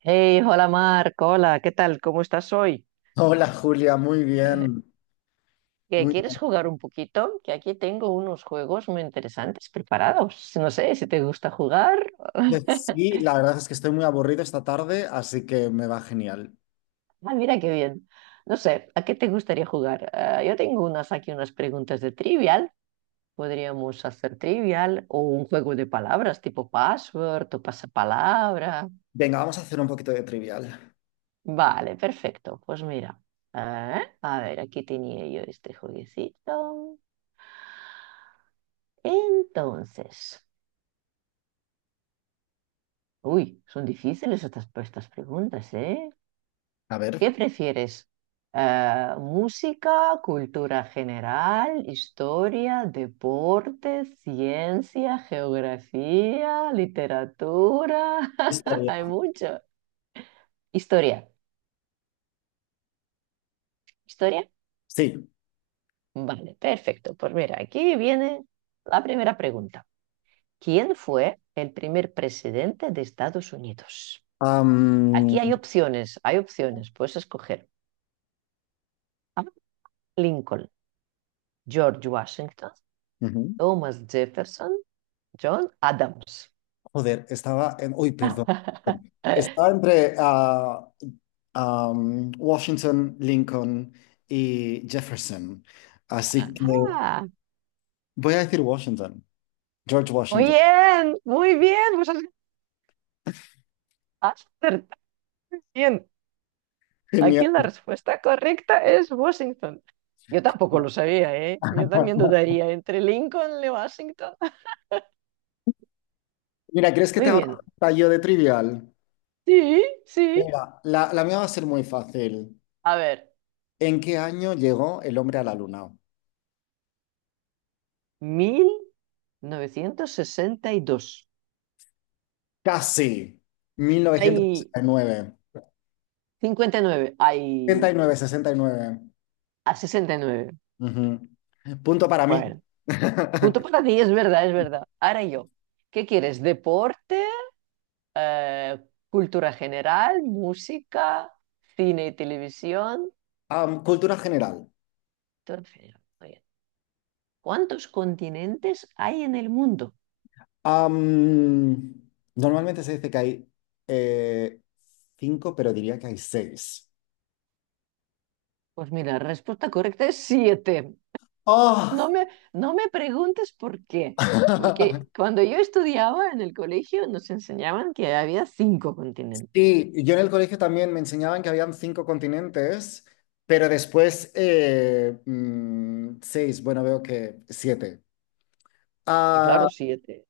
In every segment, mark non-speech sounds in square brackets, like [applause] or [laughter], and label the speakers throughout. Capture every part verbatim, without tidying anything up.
Speaker 1: Hey, hola Marco, hola, ¿qué tal? ¿Cómo estás hoy?
Speaker 2: Hola Julia, muy bien,
Speaker 1: [laughs] ¿Qué,
Speaker 2: muy
Speaker 1: quieres
Speaker 2: bien.
Speaker 1: jugar un poquito? Que aquí tengo unos juegos muy interesantes preparados. No sé si te gusta jugar.
Speaker 2: Eh,
Speaker 1: [laughs]
Speaker 2: Sí, la verdad es que estoy muy aburrido esta tarde, así que me va genial.
Speaker 1: Ah, mira qué bien. No sé, ¿a qué te gustaría jugar? Ah, yo tengo unas aquí, unas preguntas de trivial. Podríamos hacer trivial o un juego de palabras tipo password o pasapalabra.
Speaker 2: Venga, vamos a hacer un poquito de trivial.
Speaker 1: Vale, perfecto. Pues mira, ah, a ver, aquí tenía yo este jueguecito. Entonces. Uy, son difíciles estas, estas preguntas, ¿eh?
Speaker 2: A ver.
Speaker 1: ¿Qué prefieres? Eh, música, cultura general, historia, deporte, ciencia, geografía, literatura. [laughs]
Speaker 2: Historia.
Speaker 1: Hay mucho. Historia. ¿Historia?
Speaker 2: Sí.
Speaker 1: Vale, perfecto. Pues mira, aquí viene la primera pregunta. ¿Quién fue el primer presidente de Estados Unidos? Aquí
Speaker 2: am,
Speaker 1: hay opciones, hay opciones, puedes escoger. A. Lincoln. George Washington,
Speaker 2: Ujú.
Speaker 1: Thomas Jefferson, John Adams.
Speaker 2: Joder, estaba en... Uy, perdón.
Speaker 1: [laughs] Ajá.
Speaker 2: Estaba entre ah, am, Washington, Lincoln y Jefferson. Así que voy a decir Washington, George
Speaker 1: Muy
Speaker 2: Washington.
Speaker 1: bien, muy bien. Pues has has acertado bien. Aquí
Speaker 2: Genial.
Speaker 1: la respuesta correcta es Washington. Yo tampoco lo sabía, ¿eh? Yo también
Speaker 2: [laughs]
Speaker 1: dudaría entre Lincoln y Washington.
Speaker 2: Mira, ¿crees
Speaker 1: [laughs]
Speaker 2: que te
Speaker 1: Muy
Speaker 2: haga
Speaker 1: bien.
Speaker 2: un yo de trivial?
Speaker 1: Sí, sí.
Speaker 2: Venga, la, la mía va a ser muy fácil.
Speaker 1: A ver,
Speaker 2: ¿En qué año llegó el hombre a la luna?
Speaker 1: mil novecientos sesenta y dos.
Speaker 2: Casi. Mil novecientos
Speaker 1: Hay
Speaker 2: sesenta y nueve.
Speaker 1: cincuenta y nueve.
Speaker 2: Sesenta
Speaker 1: Hay
Speaker 2: y nueve, sesenta y nueve.
Speaker 1: a sesenta y
Speaker 2: mil novecientos sesenta y nueve. sesenta y nueve,
Speaker 1: nueve.
Speaker 2: sesenta y nueve. Ujú. Punto para mí.
Speaker 1: Bueno, punto
Speaker 2: [laughs]
Speaker 1: para ti, es verdad, es verdad. Ahora yo, ¿qué quieres? ¿Deporte? eh, ¿cultura general? ¿Música? ¿Cine y televisión?
Speaker 2: Am, cultura general.
Speaker 1: Todo cultura general. Muy bien. ¿Cuántos continentes hay en el mundo?
Speaker 2: Am, Normalmente se dice que hay eh, cinco, pero diría que hay seis.
Speaker 1: Pues mira, la respuesta correcta es siete.
Speaker 2: ¡Oh!
Speaker 1: No me, no me preguntes por qué, porque
Speaker 2: [laughs]
Speaker 1: cuando yo estudiaba en el colegio nos enseñaban que había cinco continentes.
Speaker 2: Sí, yo en el colegio también me enseñaban que habían cinco continentes, pero después eh, mm, seis, bueno, veo que siete.
Speaker 1: Y
Speaker 2: Ah,
Speaker 1: claro, siete.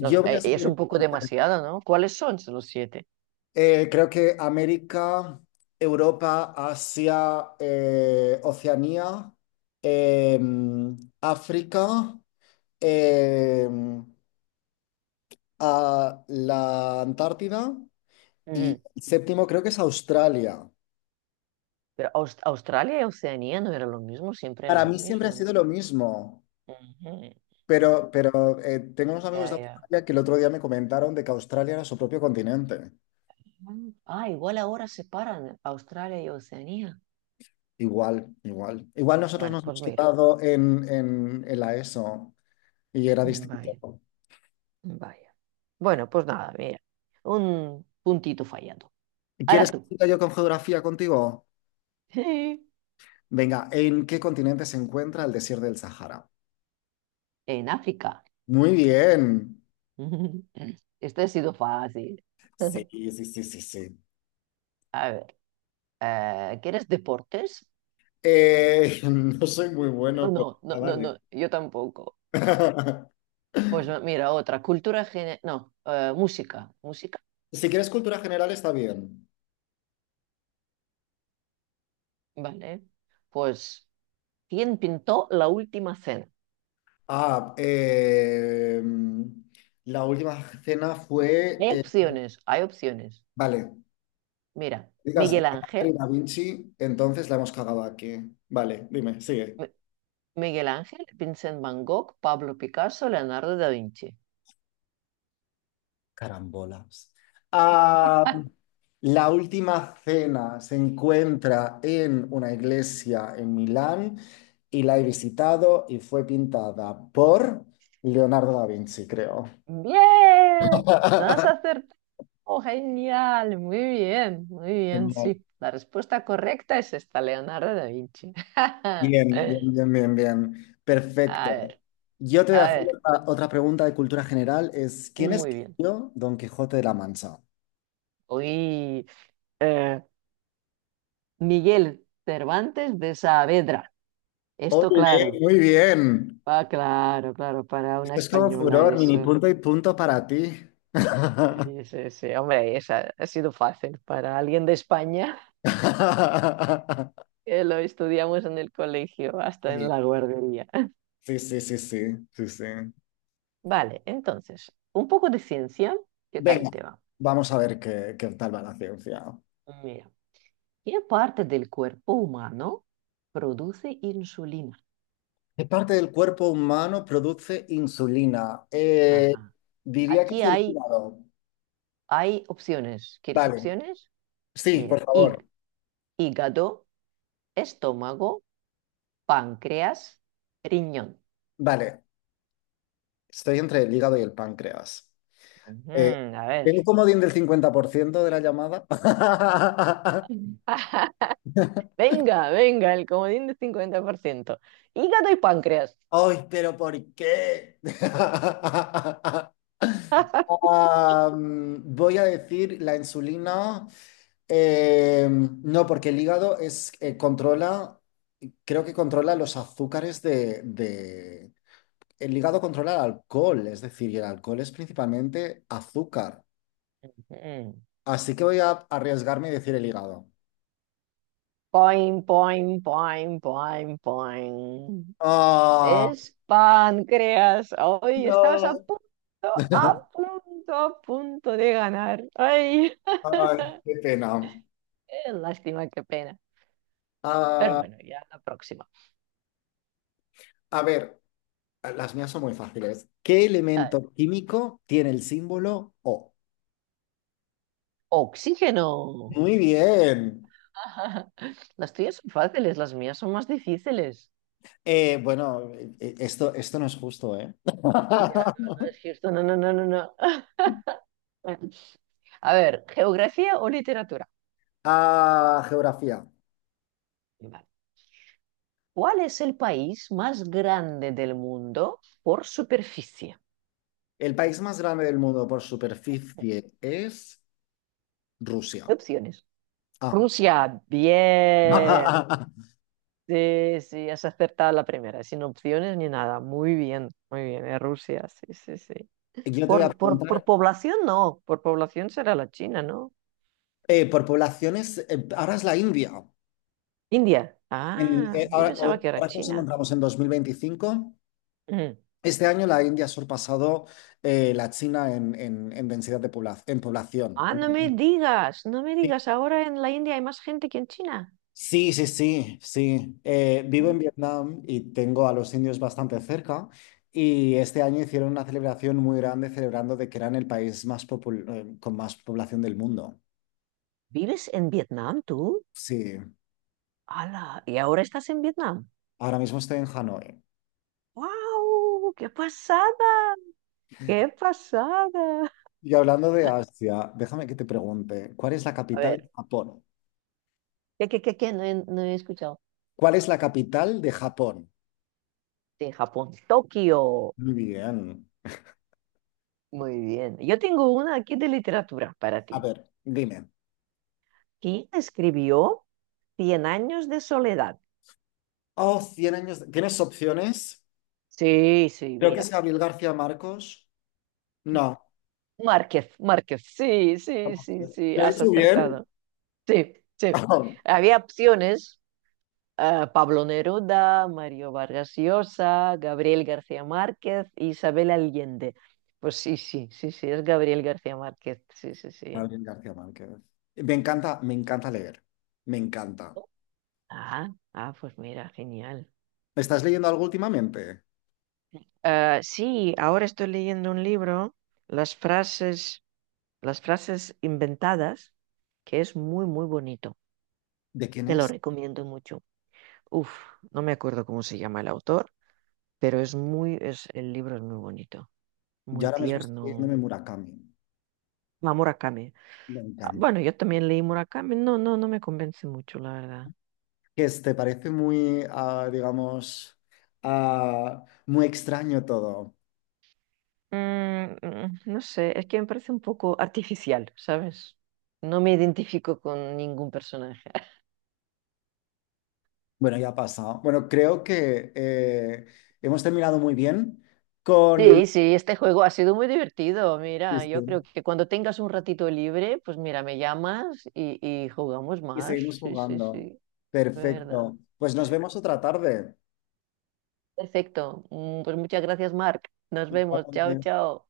Speaker 1: No,
Speaker 2: voy a
Speaker 1: eh, es un
Speaker 2: saber,
Speaker 1: poco demasiado, ¿no? ¿Cuáles son los siete?
Speaker 2: eh, creo que América, Europa, Asia, eh, Oceanía, eh, África, eh, a la Antártida y
Speaker 1: Ujú.
Speaker 2: el séptimo creo que es Australia.
Speaker 1: Pero Aus- Australia y Oceanía no era lo mismo, siempre era
Speaker 2: Para
Speaker 1: lo
Speaker 2: mí siempre ha
Speaker 1: mismo, ¿no?
Speaker 2: sido lo mismo.
Speaker 1: Ujú. Mm,
Speaker 2: Pero, pero eh, tengo unos amigos
Speaker 1: ya,
Speaker 2: de
Speaker 1: ya.
Speaker 2: Australia que el otro día me comentaron de que Australia era su propio continente.
Speaker 1: Mm. Ah, igual ahora separan Australia y Oceanía.
Speaker 2: Igual, igual. Igual nosotros
Speaker 1: Bueno,
Speaker 2: nos
Speaker 1: pues
Speaker 2: hemos
Speaker 1: mira,
Speaker 2: quedado en, en, en la ESO y era
Speaker 1: mm, vaya,
Speaker 2: distinto.
Speaker 1: mm, vaya. Bueno, pues nada, mira, un puntito fallado.
Speaker 2: ¿Quieres
Speaker 1: Ahora
Speaker 2: que
Speaker 1: tú,
Speaker 2: siga yo con geografía contigo?
Speaker 1: [laughs]
Speaker 2: Venga, ¿en qué continente se encuentra el desierto del Sahara?
Speaker 1: en África.
Speaker 2: Muy bien.
Speaker 1: [laughs] Esto ha sido fácil. [laughs]
Speaker 2: Sí, sí, sí, sí, sí.
Speaker 1: A ver, eh, ¿quieres deportes?
Speaker 2: Eh, [laughs] no soy muy
Speaker 1: Oh,
Speaker 2: bueno, pero
Speaker 1: no, no,
Speaker 2: ah,
Speaker 1: no,
Speaker 2: vale.
Speaker 1: no, yo tampoco. Pues
Speaker 2: [laughs]
Speaker 1: mira, otra, cultura, gene- no, eh, música. ¿Música?
Speaker 2: Si quieres cultura general, está bien.
Speaker 1: Vale. Pues, ¿quién pintó la última cena?
Speaker 2: Ah, eh, la última cena fue.
Speaker 1: Hay
Speaker 2: Eh,
Speaker 1: opciones, hay opciones.
Speaker 2: vale,
Speaker 1: Mira,
Speaker 2: digas
Speaker 1: Miguel
Speaker 2: Leonardo y
Speaker 1: Ángel,
Speaker 2: Da Vinci, entonces la hemos cagado aquí. Vale, dime, sigue.
Speaker 1: M- Miguel Ángel, Vincent Van Gogh, Pablo Picasso, Leonardo da Vinci.
Speaker 2: Carambolas. Ah, la última cena se encuentra en una iglesia en Milán y la he visitado y fue pintada por Leonardo da Vinci, creo.
Speaker 1: Bien, has
Speaker 2: [laughs]
Speaker 1: acertado, genial, muy bien, muy bien,
Speaker 2: Genial.
Speaker 1: sí. La respuesta correcta es esta, Leonardo da Vinci.
Speaker 2: Bien, bien,
Speaker 1: [laughs]
Speaker 2: bien, bien, bien. Perfecto.
Speaker 1: A ver,
Speaker 2: Yo te voy a
Speaker 1: a
Speaker 2: hacer
Speaker 1: ver,
Speaker 2: otra, otra pregunta de cultura general, es ¿quién
Speaker 1: muy bien.
Speaker 2: escribió Don Quijote de la Mancha?
Speaker 1: Hoy, Miguel Cervantes de Saavedra. Esto
Speaker 2: Oye,
Speaker 1: claro,
Speaker 2: muy bien.
Speaker 1: ah, claro, claro, para una
Speaker 2: Esto es como
Speaker 1: española
Speaker 2: furor, mini
Speaker 1: eso.
Speaker 2: punto y punto para ti. [laughs]
Speaker 1: Sí, sí, sí, hombre, esa ha sido fácil. Para alguien de España, [laughs] que lo estudiamos en el colegio, hasta en
Speaker 2: Sí,
Speaker 1: la guardería. [laughs]
Speaker 2: sí, sí, sí, sí, sí, sí.
Speaker 1: Vale, entonces, un poco de ciencia, ¿qué
Speaker 2: Venga,
Speaker 1: tal te va?
Speaker 2: vamos a ver qué, qué tal va la ciencia.
Speaker 1: Mira, ¿qué parte del cuerpo humano produce insulina?
Speaker 2: ¿Qué parte del cuerpo humano produce insulina? Eh,
Speaker 1: Ajá.
Speaker 2: diría que
Speaker 1: Aquí
Speaker 2: es el
Speaker 1: hay,
Speaker 2: hígado.
Speaker 1: hay opciones. ¿Quieres
Speaker 2: Vale,
Speaker 1: opciones?
Speaker 2: sí, por
Speaker 1: Mira, hí-
Speaker 2: favor.
Speaker 1: hígado, estómago, páncreas, riñón.
Speaker 2: Vale, estoy entre el hígado y el páncreas.
Speaker 1: Ujú,
Speaker 2: Eh,
Speaker 1: a
Speaker 2: ¿Tengo un
Speaker 1: ver.
Speaker 2: comodín del cincuenta por ciento de la llamada? [laughs]
Speaker 1: Venga, venga, el comodín de cincuenta por ciento. Hígado y páncreas.
Speaker 2: ¡Ay! Pero, ¿por qué? [laughs]
Speaker 1: [laughs]
Speaker 2: Am, voy a decir la insulina. Eh, no, porque el hígado es, eh, controla, creo que controla los azúcares de, de- El hígado controla el alcohol, es decir, y el alcohol es principalmente azúcar.
Speaker 1: Mm.
Speaker 2: Así que voy a arriesgarme y decir el hígado.
Speaker 1: Poing, poing, poing, poing, poing.
Speaker 2: Ah,
Speaker 1: Es páncreas. Hoy estabas a
Speaker 2: no.
Speaker 1: punto, a punto, a punto de ganar. Ay,
Speaker 2: Ay, qué pena.
Speaker 1: qué lástima, qué pena. Pero
Speaker 2: Ah,
Speaker 1: bueno, ya la próxima.
Speaker 2: a ver, las mías son muy fáciles. ¿Qué
Speaker 1: A ver,
Speaker 2: elemento químico tiene el símbolo O?
Speaker 1: oxígeno.
Speaker 2: Muy bien.
Speaker 1: [laughs] Las tuyas son fáciles, las mías son más difíciles.
Speaker 2: Eh, bueno, eh, eh, esto, esto no es justo, ¿eh?
Speaker 1: Ya, no, no es
Speaker 2: [laughs]
Speaker 1: cierto. No, no, no, no, no. Bueno, a ver, geografía o literatura.
Speaker 2: Ah, geografía.
Speaker 1: Vale. ¿Cuál es el país más grande del mundo por superficie?
Speaker 2: El país más grande del mundo por superficie es Rusia.
Speaker 1: Opciones.
Speaker 2: Ah.
Speaker 1: Rusia, bien.
Speaker 2: [laughs]
Speaker 1: Sí, sí, has acertado la primera, sin opciones ni nada. Muy bien, muy bien. Es Rusia, sí, sí, sí.
Speaker 2: Yo te voy a
Speaker 1: Por, por, por
Speaker 2: preguntar,
Speaker 1: población no, por población será la China, ¿no?
Speaker 2: eh, por poblaciones, eh, ahora es la India.
Speaker 1: India.
Speaker 2: En-
Speaker 1: Ah,
Speaker 2: eh,
Speaker 1: yo
Speaker 2: ahora,
Speaker 1: pensaba
Speaker 2: o-
Speaker 1: que era
Speaker 2: ahora que nos
Speaker 1: China.
Speaker 2: encontramos en dos mil veinticinco,
Speaker 1: Mm.
Speaker 2: este año la India ha sorpasado eh, la China en, en- en densidad de población, en población,
Speaker 1: Ah,
Speaker 2: ¿no?
Speaker 1: no me digas, no me digas, ahora en la India hay más gente que en China.
Speaker 2: Sí, sí, sí, sí. sí. Eh, vivo
Speaker 1: Mm.
Speaker 2: en Vietnam y tengo a los indios bastante cerca y este año hicieron una celebración muy grande celebrando de que eran el país más popul- eh, con más población del mundo.
Speaker 1: ¿Vives en Vietnam tú?
Speaker 2: Sí,
Speaker 1: ¡Hala! ¿Y ahora estás en Vietnam?
Speaker 2: ahora mismo estoy en Hanoi.
Speaker 1: ¡Wow! ¡Qué pasada! ¡Qué pasada!
Speaker 2: Y hablando de Asia, déjame que te pregunte, ¿cuál es la
Speaker 1: A
Speaker 2: capital de
Speaker 1: ver,
Speaker 2: Japón?
Speaker 1: ¿qué, qué, qué, qué? No he, no he escuchado.
Speaker 2: ¿Cuál es la capital de Japón?
Speaker 1: De Japón, Tokio.
Speaker 2: Muy bien.
Speaker 1: Muy bien. Yo tengo una aquí de literatura para
Speaker 2: A
Speaker 1: ti.
Speaker 2: ver, dime.
Speaker 1: ¿Quién escribió Cien años de soledad?
Speaker 2: Oh, cien años. ¿Tienes opciones?
Speaker 1: Sí, sí,
Speaker 2: Creo que es
Speaker 1: mira.
Speaker 2: Gabriel García Marcos.
Speaker 1: Es
Speaker 2: No.
Speaker 1: Márquez, Márquez. Sí, sí, sí, sí.
Speaker 2: ¿Lo he
Speaker 1: Has
Speaker 2: hecho bien?
Speaker 1: acertado. Sí, sí.
Speaker 2: [laughs]
Speaker 1: Había opciones. Ah, Pablo Neruda, Mario Vargas Llosa, Gabriel García Márquez, Isabel Allende. Pues sí, sí, sí, sí, es Gabriel García Márquez. Sí, sí, sí.
Speaker 2: Gabriel García Márquez. Me encanta, me encanta leer. Me encanta.
Speaker 1: Ah, ah, pues mira, genial.
Speaker 2: ¿Estás leyendo algo últimamente?
Speaker 1: Ah, sí, ahora estoy leyendo un libro, Las frases, las frases inventadas, que es muy, muy bonito.
Speaker 2: ¿De quién
Speaker 1: Te lo
Speaker 2: es?
Speaker 1: recomiendo mucho. Uf, no me acuerdo cómo se llama el autor, pero es muy, es, el libro es muy bonito,
Speaker 2: Yo
Speaker 1: muy
Speaker 2: ahora mismo estoy
Speaker 1: tierno.
Speaker 2: leyéndome Murakami.
Speaker 1: Ah, Murakami.
Speaker 2: Me
Speaker 1: Ah,
Speaker 2: encanta.
Speaker 1: bueno, yo también leí Murakami. No, no, no me convence mucho, la verdad.
Speaker 2: Que es- te parece muy, ah, digamos, ah, muy extraño todo.
Speaker 1: Mm, mm, no sé, es que me parece un poco artificial, ¿sabes? No me identifico con ningún personaje. [laughs]
Speaker 2: Bueno, ya ha pasado. Bueno, creo que eh, hemos terminado muy bien con...
Speaker 1: Sí, sí, este juego ha sido muy divertido.
Speaker 2: Sí,
Speaker 1: Mira, yo creo
Speaker 2: sí.
Speaker 1: que cuando tengas un ratito libre, pues mira, me llamas y, y jugamos
Speaker 2: Y
Speaker 1: más.
Speaker 2: seguimos
Speaker 1: Sí, sí, sí,
Speaker 2: jugando.
Speaker 1: de verdad.
Speaker 2: Perfecto. Pues nos vemos otra tarde.
Speaker 1: Perfecto. Mm, Pues muchas gracias, Mark. Nos vemos. Chao, chao.